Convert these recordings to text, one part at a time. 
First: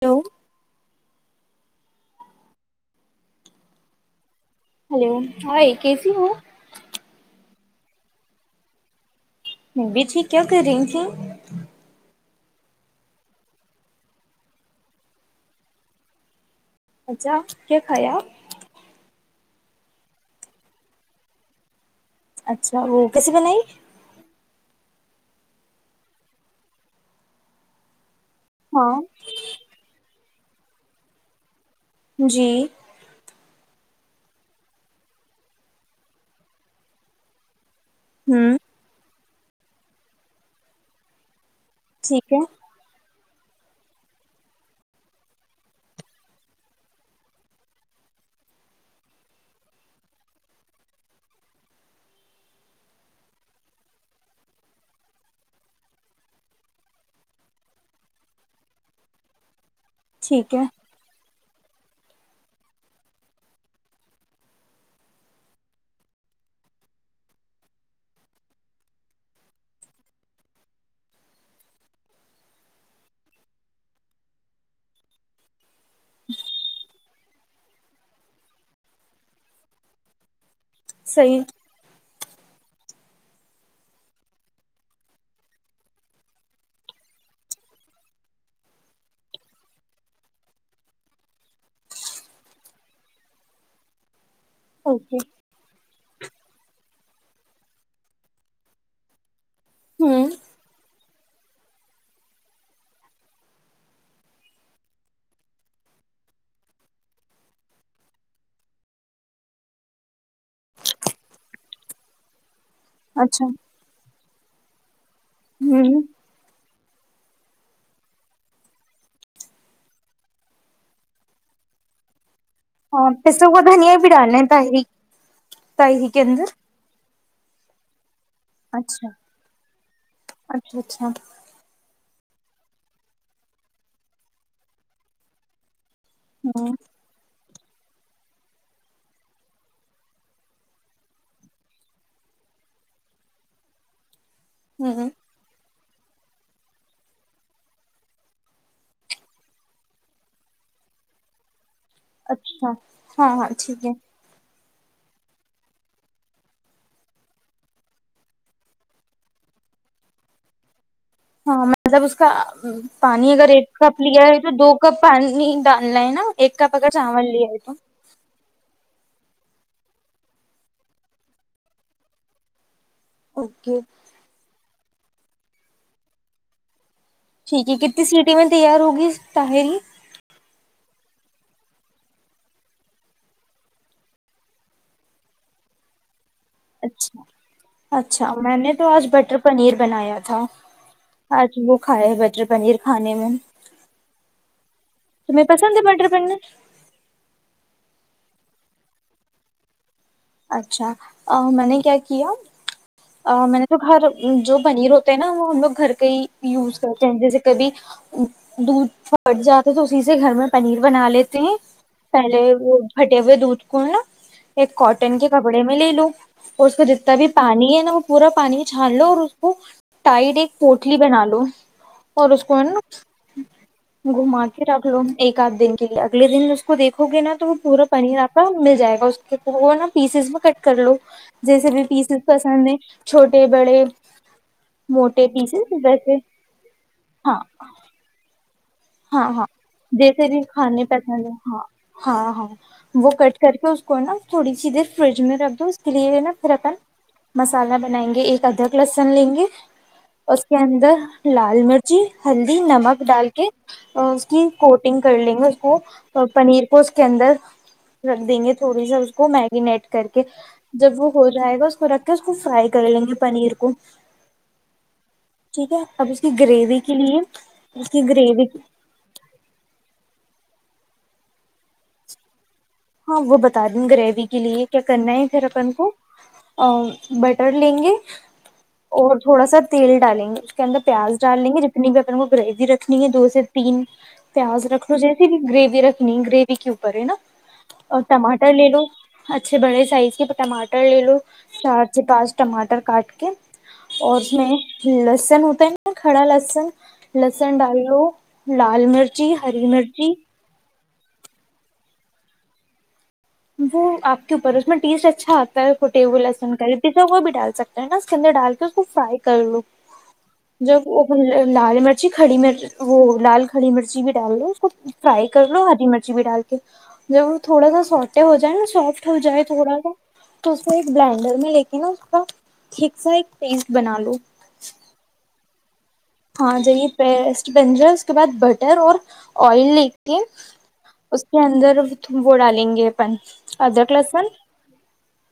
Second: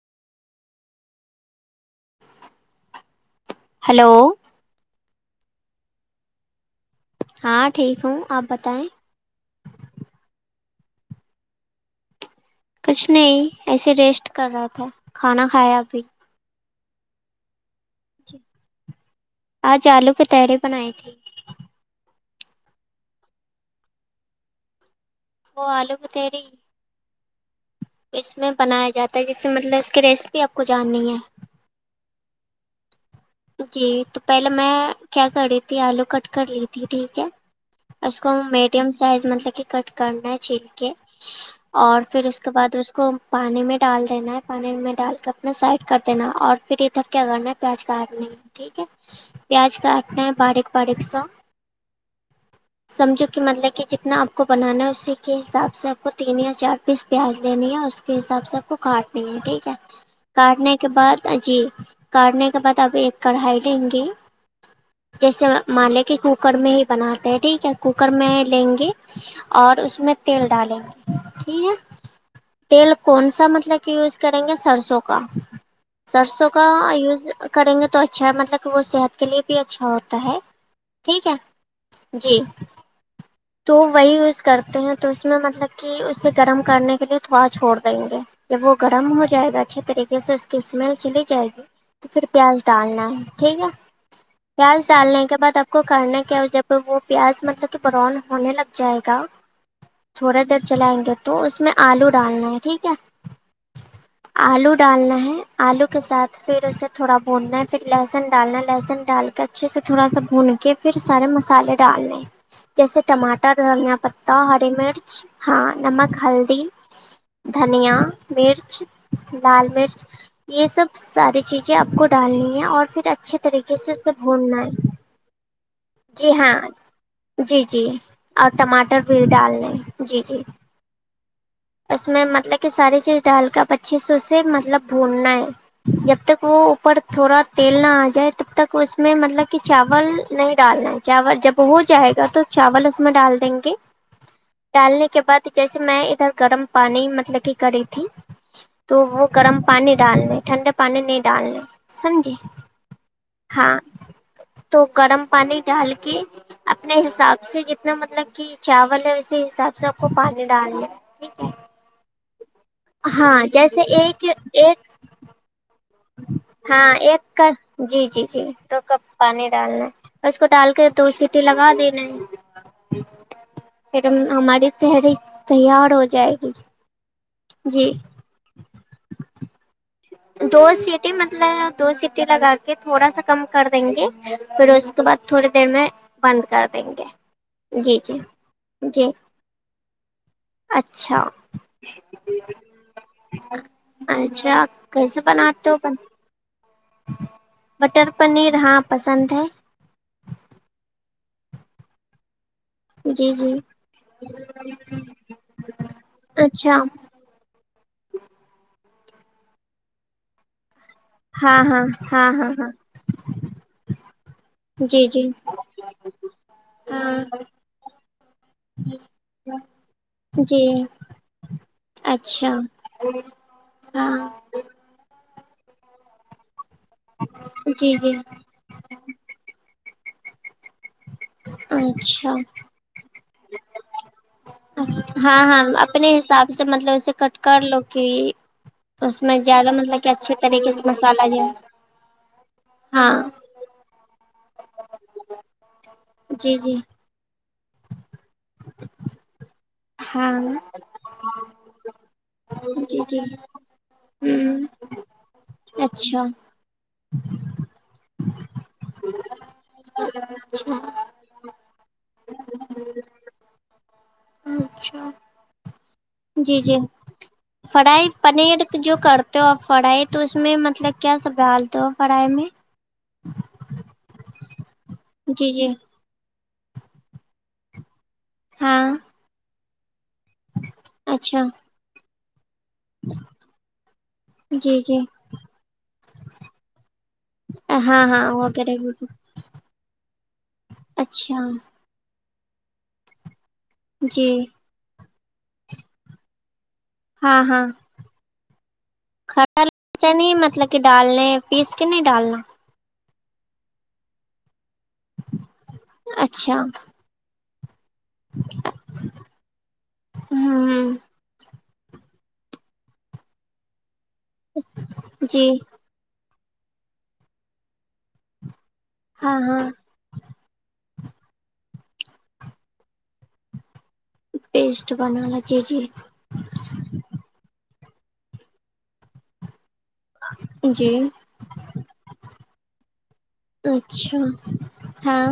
hello hello hello ہ کیسی ہو ہاں ٹھیک ہوں آپ بتائیں بھی ھی کیا کر رہی تھی کچھ نہیں ایسے ریسٹ کر رہا تھا کھانا کھایا ابھی اچھا کیا کھایا آج آلو قتہرے بنائے تھے اچھا وہ کیسیے ب نہیںائی او علوگ تری اس میں بنایا ہاں جاتا ہے جس سے مطلب اس کے ری آپ کو جان نہیں ہے جی جی تو پہلے میں کیا کر رہی تھی آلو کٹ کر لیی تھی ٹھیک ہے اس کو ہوں میڈیم سائز م کہ کٹ کرنا چھیل کے اور پھر ٹھیک ہے اس کے بعد اس کو پانی میں ڈال دینا ہے پانی میں ڈال کے اپنا سائڈ کر دینا اور پھر ادھر کیا کرنا ہے پیاز کاٹنی ہے ٹھیک ہے پیاز کاٹنا ہے باریک باریک سا سمجھو کہ مطلب کہ جتنا آپ کو بنانا ہے اسی کے حساب سے آپ کو تین یا چار پیس پیاز لینی ہے اس کے حساب سے آپ کو کاٹنی ہے ٹھیک ہے ٹھیک ہے کاٹنے کے بعد جی کارنے بعد اب ایک کڑھائی لیں گے جیسے مالے کے کوکر میں ہی بناتے ہیں ٹھیک ہے کوکر میں لیں گے اور اس میں تیل ڈالیں گے ٹھیک ہے تیل کون سا مطلب کہ یوز کریں گے سرسوں کا سرسوں کا یوز کریں گے تو اچھا مطلب کہ وہ صحت کے لیے بھی اچھا ہوتا ہے ٹھیک ہے صحیح جی تو وہی یوز کرتے ہیں تو اس میں مطلب کہ اسے گرم کرنے کے لیے تھوڑا چھوڑ دیں گے جب وہ گرم ہو جائے گا اچھے طریقے سے اس کی اسمیل چلی جائے گی تو پھر کیا حل چالنا ٹھیک ہے کیا اوکے چالنے کے بد آپ کو کرنا کیا جب وہ پیاز مطلب کہ پرون ہونے لگ جائے گا ہوں تھوڑا دیر چلائیں گے تو اس میں آلو ڈالنا ہے ٹھیک ہے آلو ڈالنا ہے آلو کے ساتھ پھر اسے تھوڑا بوننا ہے پھر لہسن ڈالنا ہے لہسن ڈال کے اچھے سے تھوڑا سا بھن کے پھر سارے مسالے ڈالنے جیسے اچھا ٹماٹر ہم یہاں تو ہری میر ہاں ہوں نمک ہلدی دھنیا مرچ لال مرچ یہ سب ساری چیزیں جی آپ کو ڈالنی اور پھر ہاں اچھے پستا ہوا طریقے سے دھنیا بھی اسے ڈالنا بھونڈنا تاہری ہے تاہری کے جی ہاں اندر جی جی اور ٹماٹر اچھا بھی ڈال لیں جی جی اچھا اچھا اس میں مطلب کہ ساری چیز ڈال کربچیے سے اسے مطلب بھوننا ہے جب تک وہ ہوں اوپر تھوڑا تیل نہ آ جائے تب تک اس میں مطلب کہ چاول نہیں ڈالنا ہے چاول جب ہو جائے گا تو چاول اس میں ڈال دیں گے ڈالنے ہوں کے بعد جیسے میں ادھر گرم پانی مطلب کہ کری تھی تو وہ گرم پانی ڈالنے ٹھنڈا پانی نہیں ڈالنے سمجھے اچھا ہاں ہاں ٹھیک ہے تو گرم پانی ڈال کے اپنے حساب سے جتنا مطلب کہ چاول ہے اسی حساب سے آپ کو پانی ڈال دیں ہاں مطلب اس کا پانی ہاں اگر ایک جیسے کپ ایک لیا ہے تو ایک دو کپ پانی ڈا ہاں ایک کا جی جی جی تو کب پانی ڈالنا ہے اس کو ڈال کے تو سیٹی لگا دینا اوکے ہے ہماری تحری تیار ہو جائے گی ٹھیک ہے جی کتنی سیٹییں میں تیار ہوگی اہری دو سیٹی مطلب دو سیٹی لگا کے تھوڑا سا کم کر دیں گے پھر اس کے بعد تھوڑی دیر میں بند کر دیں گے اچھا جی جی اچھا میں نے تو آج جی بٹر پنیر بنایا تھا اچھا آج وہ کھاائے ہے بٹر پنیر کھانے میں اچھا کیسے تم بناتے پسند ہو پنڈر پیننا بٹر پنیر ہاں پسند ہے اچھا میں نے کیا جی کیا جی میں نے تو گھر جو بنی رہ ہوتے ہیں نا وہ ہم لوگ گھر کا ہی اچھا یوز کرتے ہیں جیسے کبھی دودھ پٹ جاتے تو اسی سے گھر میں پنیر بنا لیتے ہیں ہاں ہاں ہاں پہلے ہاں ہاں وہ پھٹے ہوئے دودھ کو ہے نا ایک کاٹ جی ٹن جی کے کپڑے میں لے لو اور اس کا جتنا ہاں بھی پانی ہے نا وہ پورا پانی چھان لو اور اس کو ٹائٹ ایک جی پوٹلی بنا لو اور اس اچھا کو نا ہاں گھما کے رکھ لو ایک آھ دن کے لیے اگل دن کو دیکو گے نا تو وہ پورا جی جی پنیر آپ کا مل جائے گا اس کے وہ نا پیسز بھی کٹ کر لو جیسے بھی پیسز اچھا پسند ہیں چھوٹے بڑے موٹے ہاں ہاں پیسز ویسے اپنے حساب سے مطلب اسے کٹ ہاں کر لو کہ اس ہاں میں ہاں زیادہ مطلب کہ جیسے اچھے بھی طریقے سے کھانے پس ہاں مسالہ جو ہے ہاں ہاں وہ ہاں کٹ کر کے اس کو نا تھوڑی سیر فرج میں رکھ دو کے لیے ہے نا پھر جی اپن جی مسالہ بنائیں گے ایک ادھک لسن لیں گے ہاں اس کے اندر لال مرچی ہلدی جی نمک جی ڈال کے اس کی ہوں کوٹنگ کر لیں گے اس کو اچھا پنیر کو اس کے اندر رکھ دیں گے تھوڑی سا اس کو میگنیٹ کر کے جب وہ ہو جائے گا اس کو رکھ کے اس کو فرائی کر لیں گے پنیر کو اچھا ٹھیک ہے اب اس کی جی جی گریوی کے لیے اس کی فرائی گریوی پنیر جو کرتے ہو آپ فرائی تو اس میں مطلب کیا سنبھالتے ہو فرائی میں ہاں وہ بتا دیں گریوی کے لیے کیا کرنا ہے پھر جی جی اپن کو بٹر لیں گے ہاں اور تھوڑا سا تیل ڈالیں گے اس کےدر پیاز اچھا ڈال دیں گے جتنی کررمک رکھنی ہے دو سے تین پیاز جی رکھ لو جی جیسے بھی گریوی رکھنی ہے گریوی کے اوپر ہے نا اور ہاں ہاں وہ ٹماٹر لے کرے لو گی اچھے بڑے ج آئیی ٹماٹر لی لو اچھا چار چ پانچ ٹماٹر کاٹ کے اور جی اس میں ل لسن ہوتا ہے ن کڑا لسن ہاں لسن ہاں ڈالو لال مرچی ہری مرچی کے ڈالنے پیس کے نہیں ڈالنا وہ آپ کے اوپر میں ٹیس اچھا آتا ہے ٹیبل اچھا لسن کر پیزا وہ بھی ڈال سکتا ہے نا اس کندے ڈال کے اس کو فرائی کر لو جب ہوں وہ لال مرچی کھڑی مرچ وہ لال کھڑی مرچی بھی ڈال لو اس کو فرائی کر جی لو ہری مرچی بھی ڈال دو تھوڑا سا ہو جائے نا سافٹ ہو ہاں جائے ہاں تھوڑا سا تو اس ایک بلینڈر میں لے کے ین ٹیک سا ایک بنا لو پٹیسٹ بنانا جی جی ہاں جیے پیسٹ بنجر اس کے بعد بٹر اور آئل جی اس کے اندر وہ ڈالیں گے اپن ادر اچھا کلسن ہاں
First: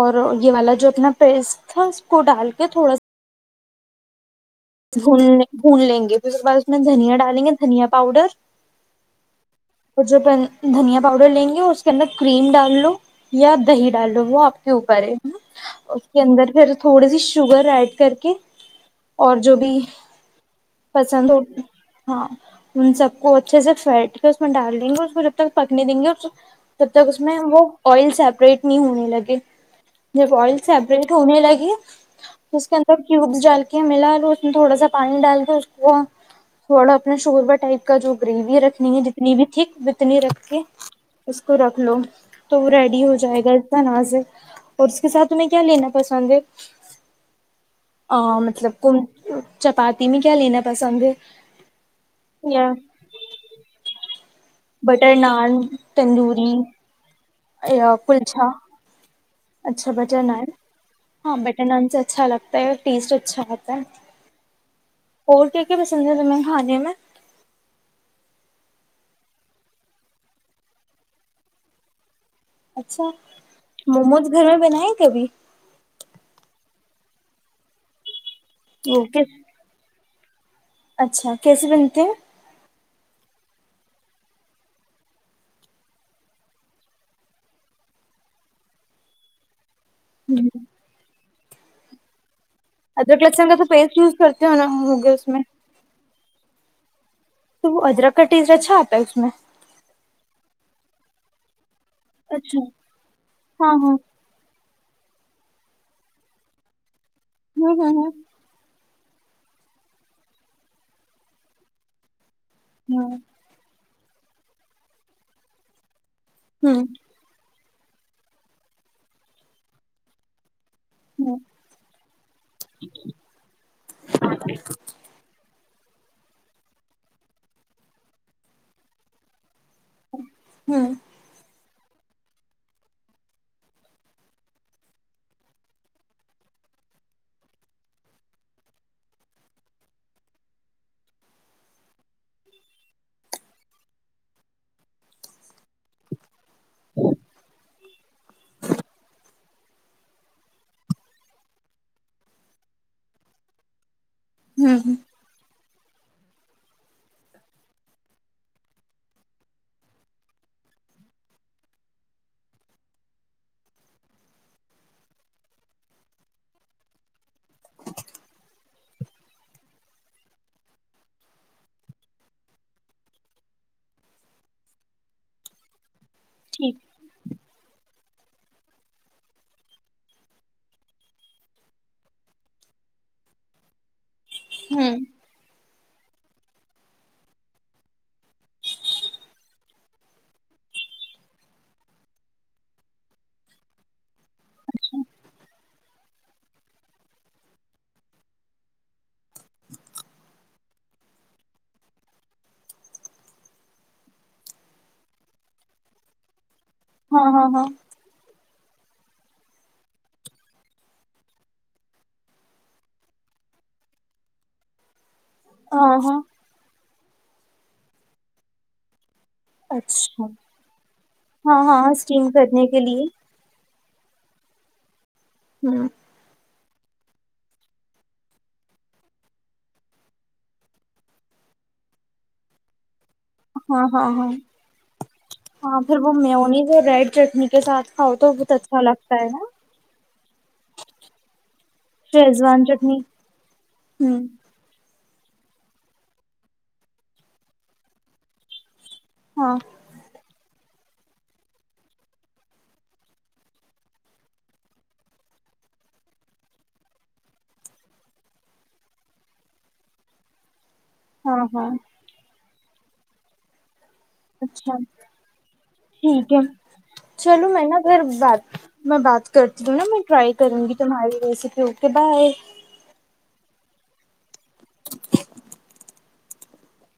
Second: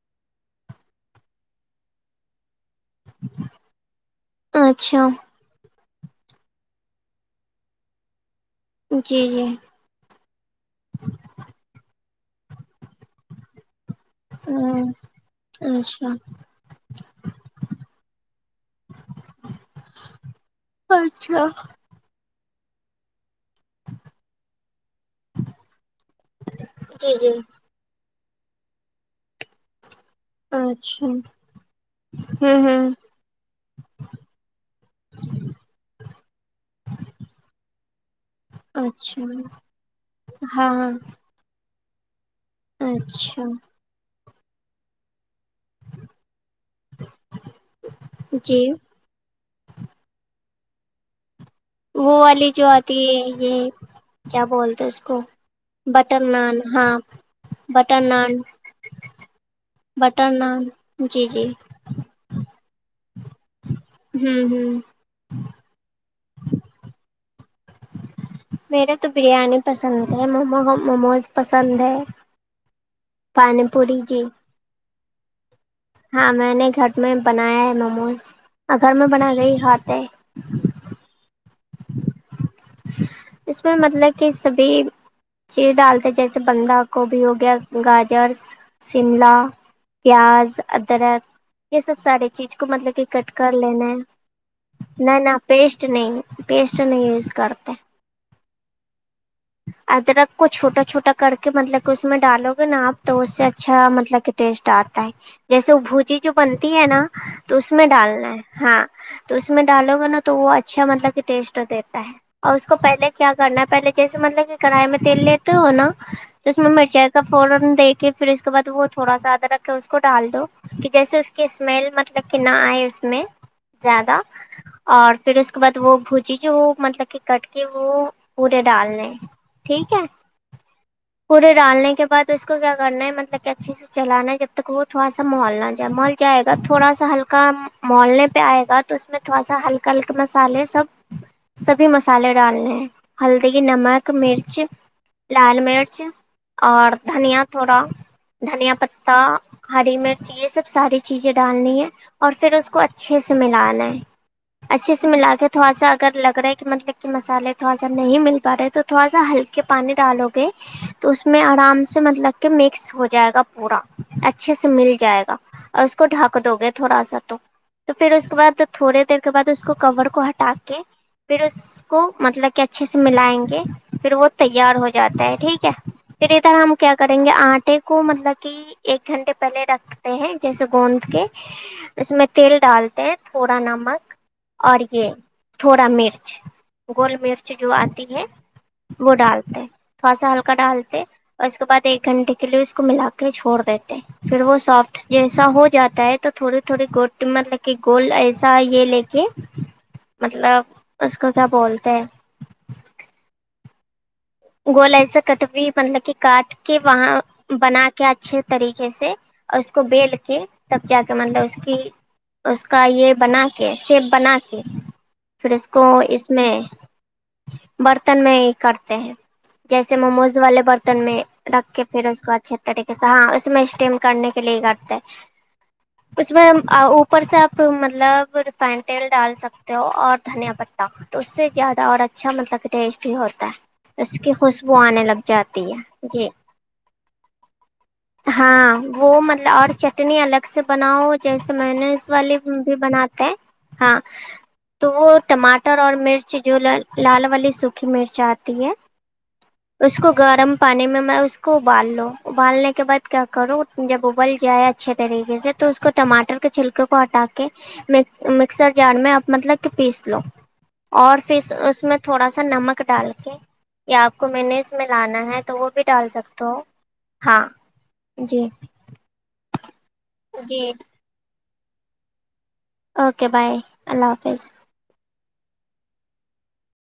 اور یہ والا جو اپنا پیسٹ تھا اس کو ڈال کے تھوڑا سا اچھا بھول لیں گے پھر اس کے بعد اس میں دھنیا ڈالیں گے دھنیا پاؤڈر جی جی اور ج دھنیا پاؤڈر لیں گے اس کے اندر کریم ڈال لو یا دہی ڈال لو وہ آپ کے ہ اوپر ہے اس اچھا کے اندر پھر تھوڑی سی شوگر ایڈ کر کے اور پسند ہو اچھا ہاں ہ سک اچھے سے پھیٹ کے اس میں ڈال دیں گے اس کو جب تک پکنے دیں گے تب تک جی اس جی میں وہ آئل چ اپریٹ نہیں ہونے لگے جب آئل اچھا سیپریٹ ہوں ہونے لگی اس کے ہوں اندر کیوبس ڈال کے ملا لو تھوڑا سا پانی ڈال کے اس کو تھوڑا اپنا شوربا ٹائپ کا جو گریوی رکھنی ہے اچھا جتنی بھی تھک اتنی رکھ کے ہاں اس کو رکھ ہلو تو وہ ریڈی ہو اچھا جائے گا ا تنا سے اور اس کے ساتھ تیں کیا لینا پسند ہے ا جی مطلب چپاتی میں کیا لینا پسند ہے وہ والی جو یا اتی ہے کیا بولتے اس بٹر کو نان بٹر نان ہاں ا بٹر نان پلچھا اچھا بٹر نان ہاں بٹر نان سے اچھا لگتا ہے ٹیٹ اچ ھات ہوں ہوں اور کیا کیا پسند ہے م ہاں جی میں میرے تو بریانی پسند ہے م موموز پسند ہے اچھا پانی پوری جی موموز گھر میں بناائے کبھی ہاں میں نے گھر میں بنایا ہے موموز گھر وہ میں بنا کس گئی ہات ہے [unintelligible] اچھا کیسے بنتے ہیں اس میں مطلب کہ سبھی چیز ڈالتے جیسے بندھا گوبھی ہو گیا گاجر شملہ پیاز ادرک یہ سب سارے چیز کو مطلب کہ ادرک کٹ لہسن کر کا تو لینا پیسٹ ہے یوز کرتے ہو نا ہوگے نہ اس نہ میں پیسٹ نہیں پیسٹ نہیں یوز کر ادرک کٹیزا چا آتا ہے اس میں ادرک کو چھوٹا چھوٹا کر کے مطلب اس میں ڈالو اچھا گے نا آپ تو اس سے ہاں اچھا ہاں مطلب کہ ٹیسٹ آتا جیسے بھوجی جو بنتی ہے نا تو اس ہوں ہوں میں ہوں ڈالنا ہے ہاں تو اس میں ڈالو گا نا تو وہ اچھا مطلب کہ ٹیسٹ ہو دیتا ہے اور اس کو ہاں پہلے کیا کرنا ہے پہلے جیسے مطلب کہ کڑھی میں تیل لیتے ہو نا ہوں [unintelligible] دیک کے پھر اس کے بعد وہ تھوڑا سا آدا رکھ کے اس کو ڈال دو کہ جیسے اس ہوں کی اسمیل مطلب کہ نہ آئے اس میں زیادہ اور پھر اس کے بعد وہ بھجی جو مطلب کہ کٹ کے وہ ے ڈالنے ٹھیک ہے ہوں پورے ڈالنے اس کے بع اس کو کیا کرنا ہے مطلب کہ اچھے سے چلانا ہے جب تک وہ تھوڑا سا محال نہ جائے مول جائے گا تھوڑا سا ہلکا محالنے پہ آئے گا تو اس میں تھوڑا سا ہلکا ہلکا مسالے سب سبھی مسالے ڈالنے ہیں ہلدی نمک مرچ لال مرچ اور دھنیا تھوڑا دھنیا پتتا ہری مرچ یہ سب ساری چیزیں ڈالنی ہے اور پھر اس کو اچھے سے ملانا ہے ہوں اچھے ہوں سے ملا کے تھوڑا سا اگر لگ رہا ہے کہ مطلب کہ مسالے تھوڑا نہیںاے تو تھڑا سا ہلکے پانی ڈالو گے تو اس میں آرام سے مطلب کہ مکس ہو جائے گا پورا اچھے سے مل جائے گا اور اس کو ڈھک دو گے تھوڑا سا تو تو پھر اس کے بعد تھوڑے دیر کے بعد اس کو کور کو ہٹا کے پھر اس کو مطلب کہ اچھے سے ملائیں گے پھر وہ تیار ہو جاتا ہے ٹھیک ہے پھر ادھر ہم ٹھیک کیا کریں گے آٹے کو مطلب کہ ایک گھنٹے پہلے رکھتے ہیں جیسے گوند کے اس میں تیل ڈالتے ہیں تھوڑا نمک اور ہوں یہ تھوڑا مرچ گول مرچ جو آتی ہے وہ ڈالتے تھوڑا سا ہلکا ڈالتے اور اس کے بعد ایک گھنٹے کے لیے اس کو ملا کے چھوڑ دیتے پھر وہ سافٹ جیسا ہو جاتا ہے تو تھوڑی تھوڑی گ مطلب کہ گول ایسا یہ لے کے مطلب اس کو کیا بولتے ہیں گولا سے کٹی مطلب کہ کاٹ کہ وہاں ہاں ہاں ہاں بنا کے اچھے طریقے سے اس کو بیل کے تب جا کے مطلب اس کی اس کا یہ بنا کے سیپ بنا کے پھر اس کو ہاں ہاں اس میں برتن میں ہی کرتے ہیں جیسے اچھا موموز والے برتن میں ہاں رکھ ہاں کے پھر اس اسٹیم کو اچھے کرنے کے طریقے لیے سے ہاں اس میں اسٹیم کرنے کے لیے کرتے ہیں ہوں اس میں اوپر سے آپ مطلب ریفائنڈ تیل ڈال سکتے ہو اور دھنیا پتا تو اس سے زیادہ اور اچھا مطلب ٹیسٹ ہوتا ہاں ہاں اس ہاں کی خوشبو آنے لگ جاتی ہاں پھر ہے وہ جی میونیز اور ریڈ چٹنی کے ساتھ کھاؤ تو بہت ہاں اچھا لگتا وہ ہے نا مطلب اور چٹنی الگ سے بناؤ جیسے مینوز والی شیزوان بھی چٹنی بناتے ہیں ہاں ہوں تو وہ ٹماٹر اور مرچ جو لال والی سوکھی مرچ آتی ہے ہاں اس کو گرم پانی میں اس کو ابال لو ابالنے کے بعد کیا کروں جب ابل جائے اچھے طریقے سے تو اس کو ٹماٹر کے چھلکے کو ہٹا کے مکسر جار میں مطلب کہ پیس لو اور ہاں پھر ہاں اس میں تھوڑا سا ا نمک ڈال کے یا آپ کو اچھا مینیز میں لانا ہے تو وہ بھی ڈال ٹھیک ہے سکتے ہو ہاں چلو میں نا پھر بات جی میں بات کرتی ہوں نا میں ٹرائی کروں جی گی تمہاری recipe okay bye okay bye اللہ حافظ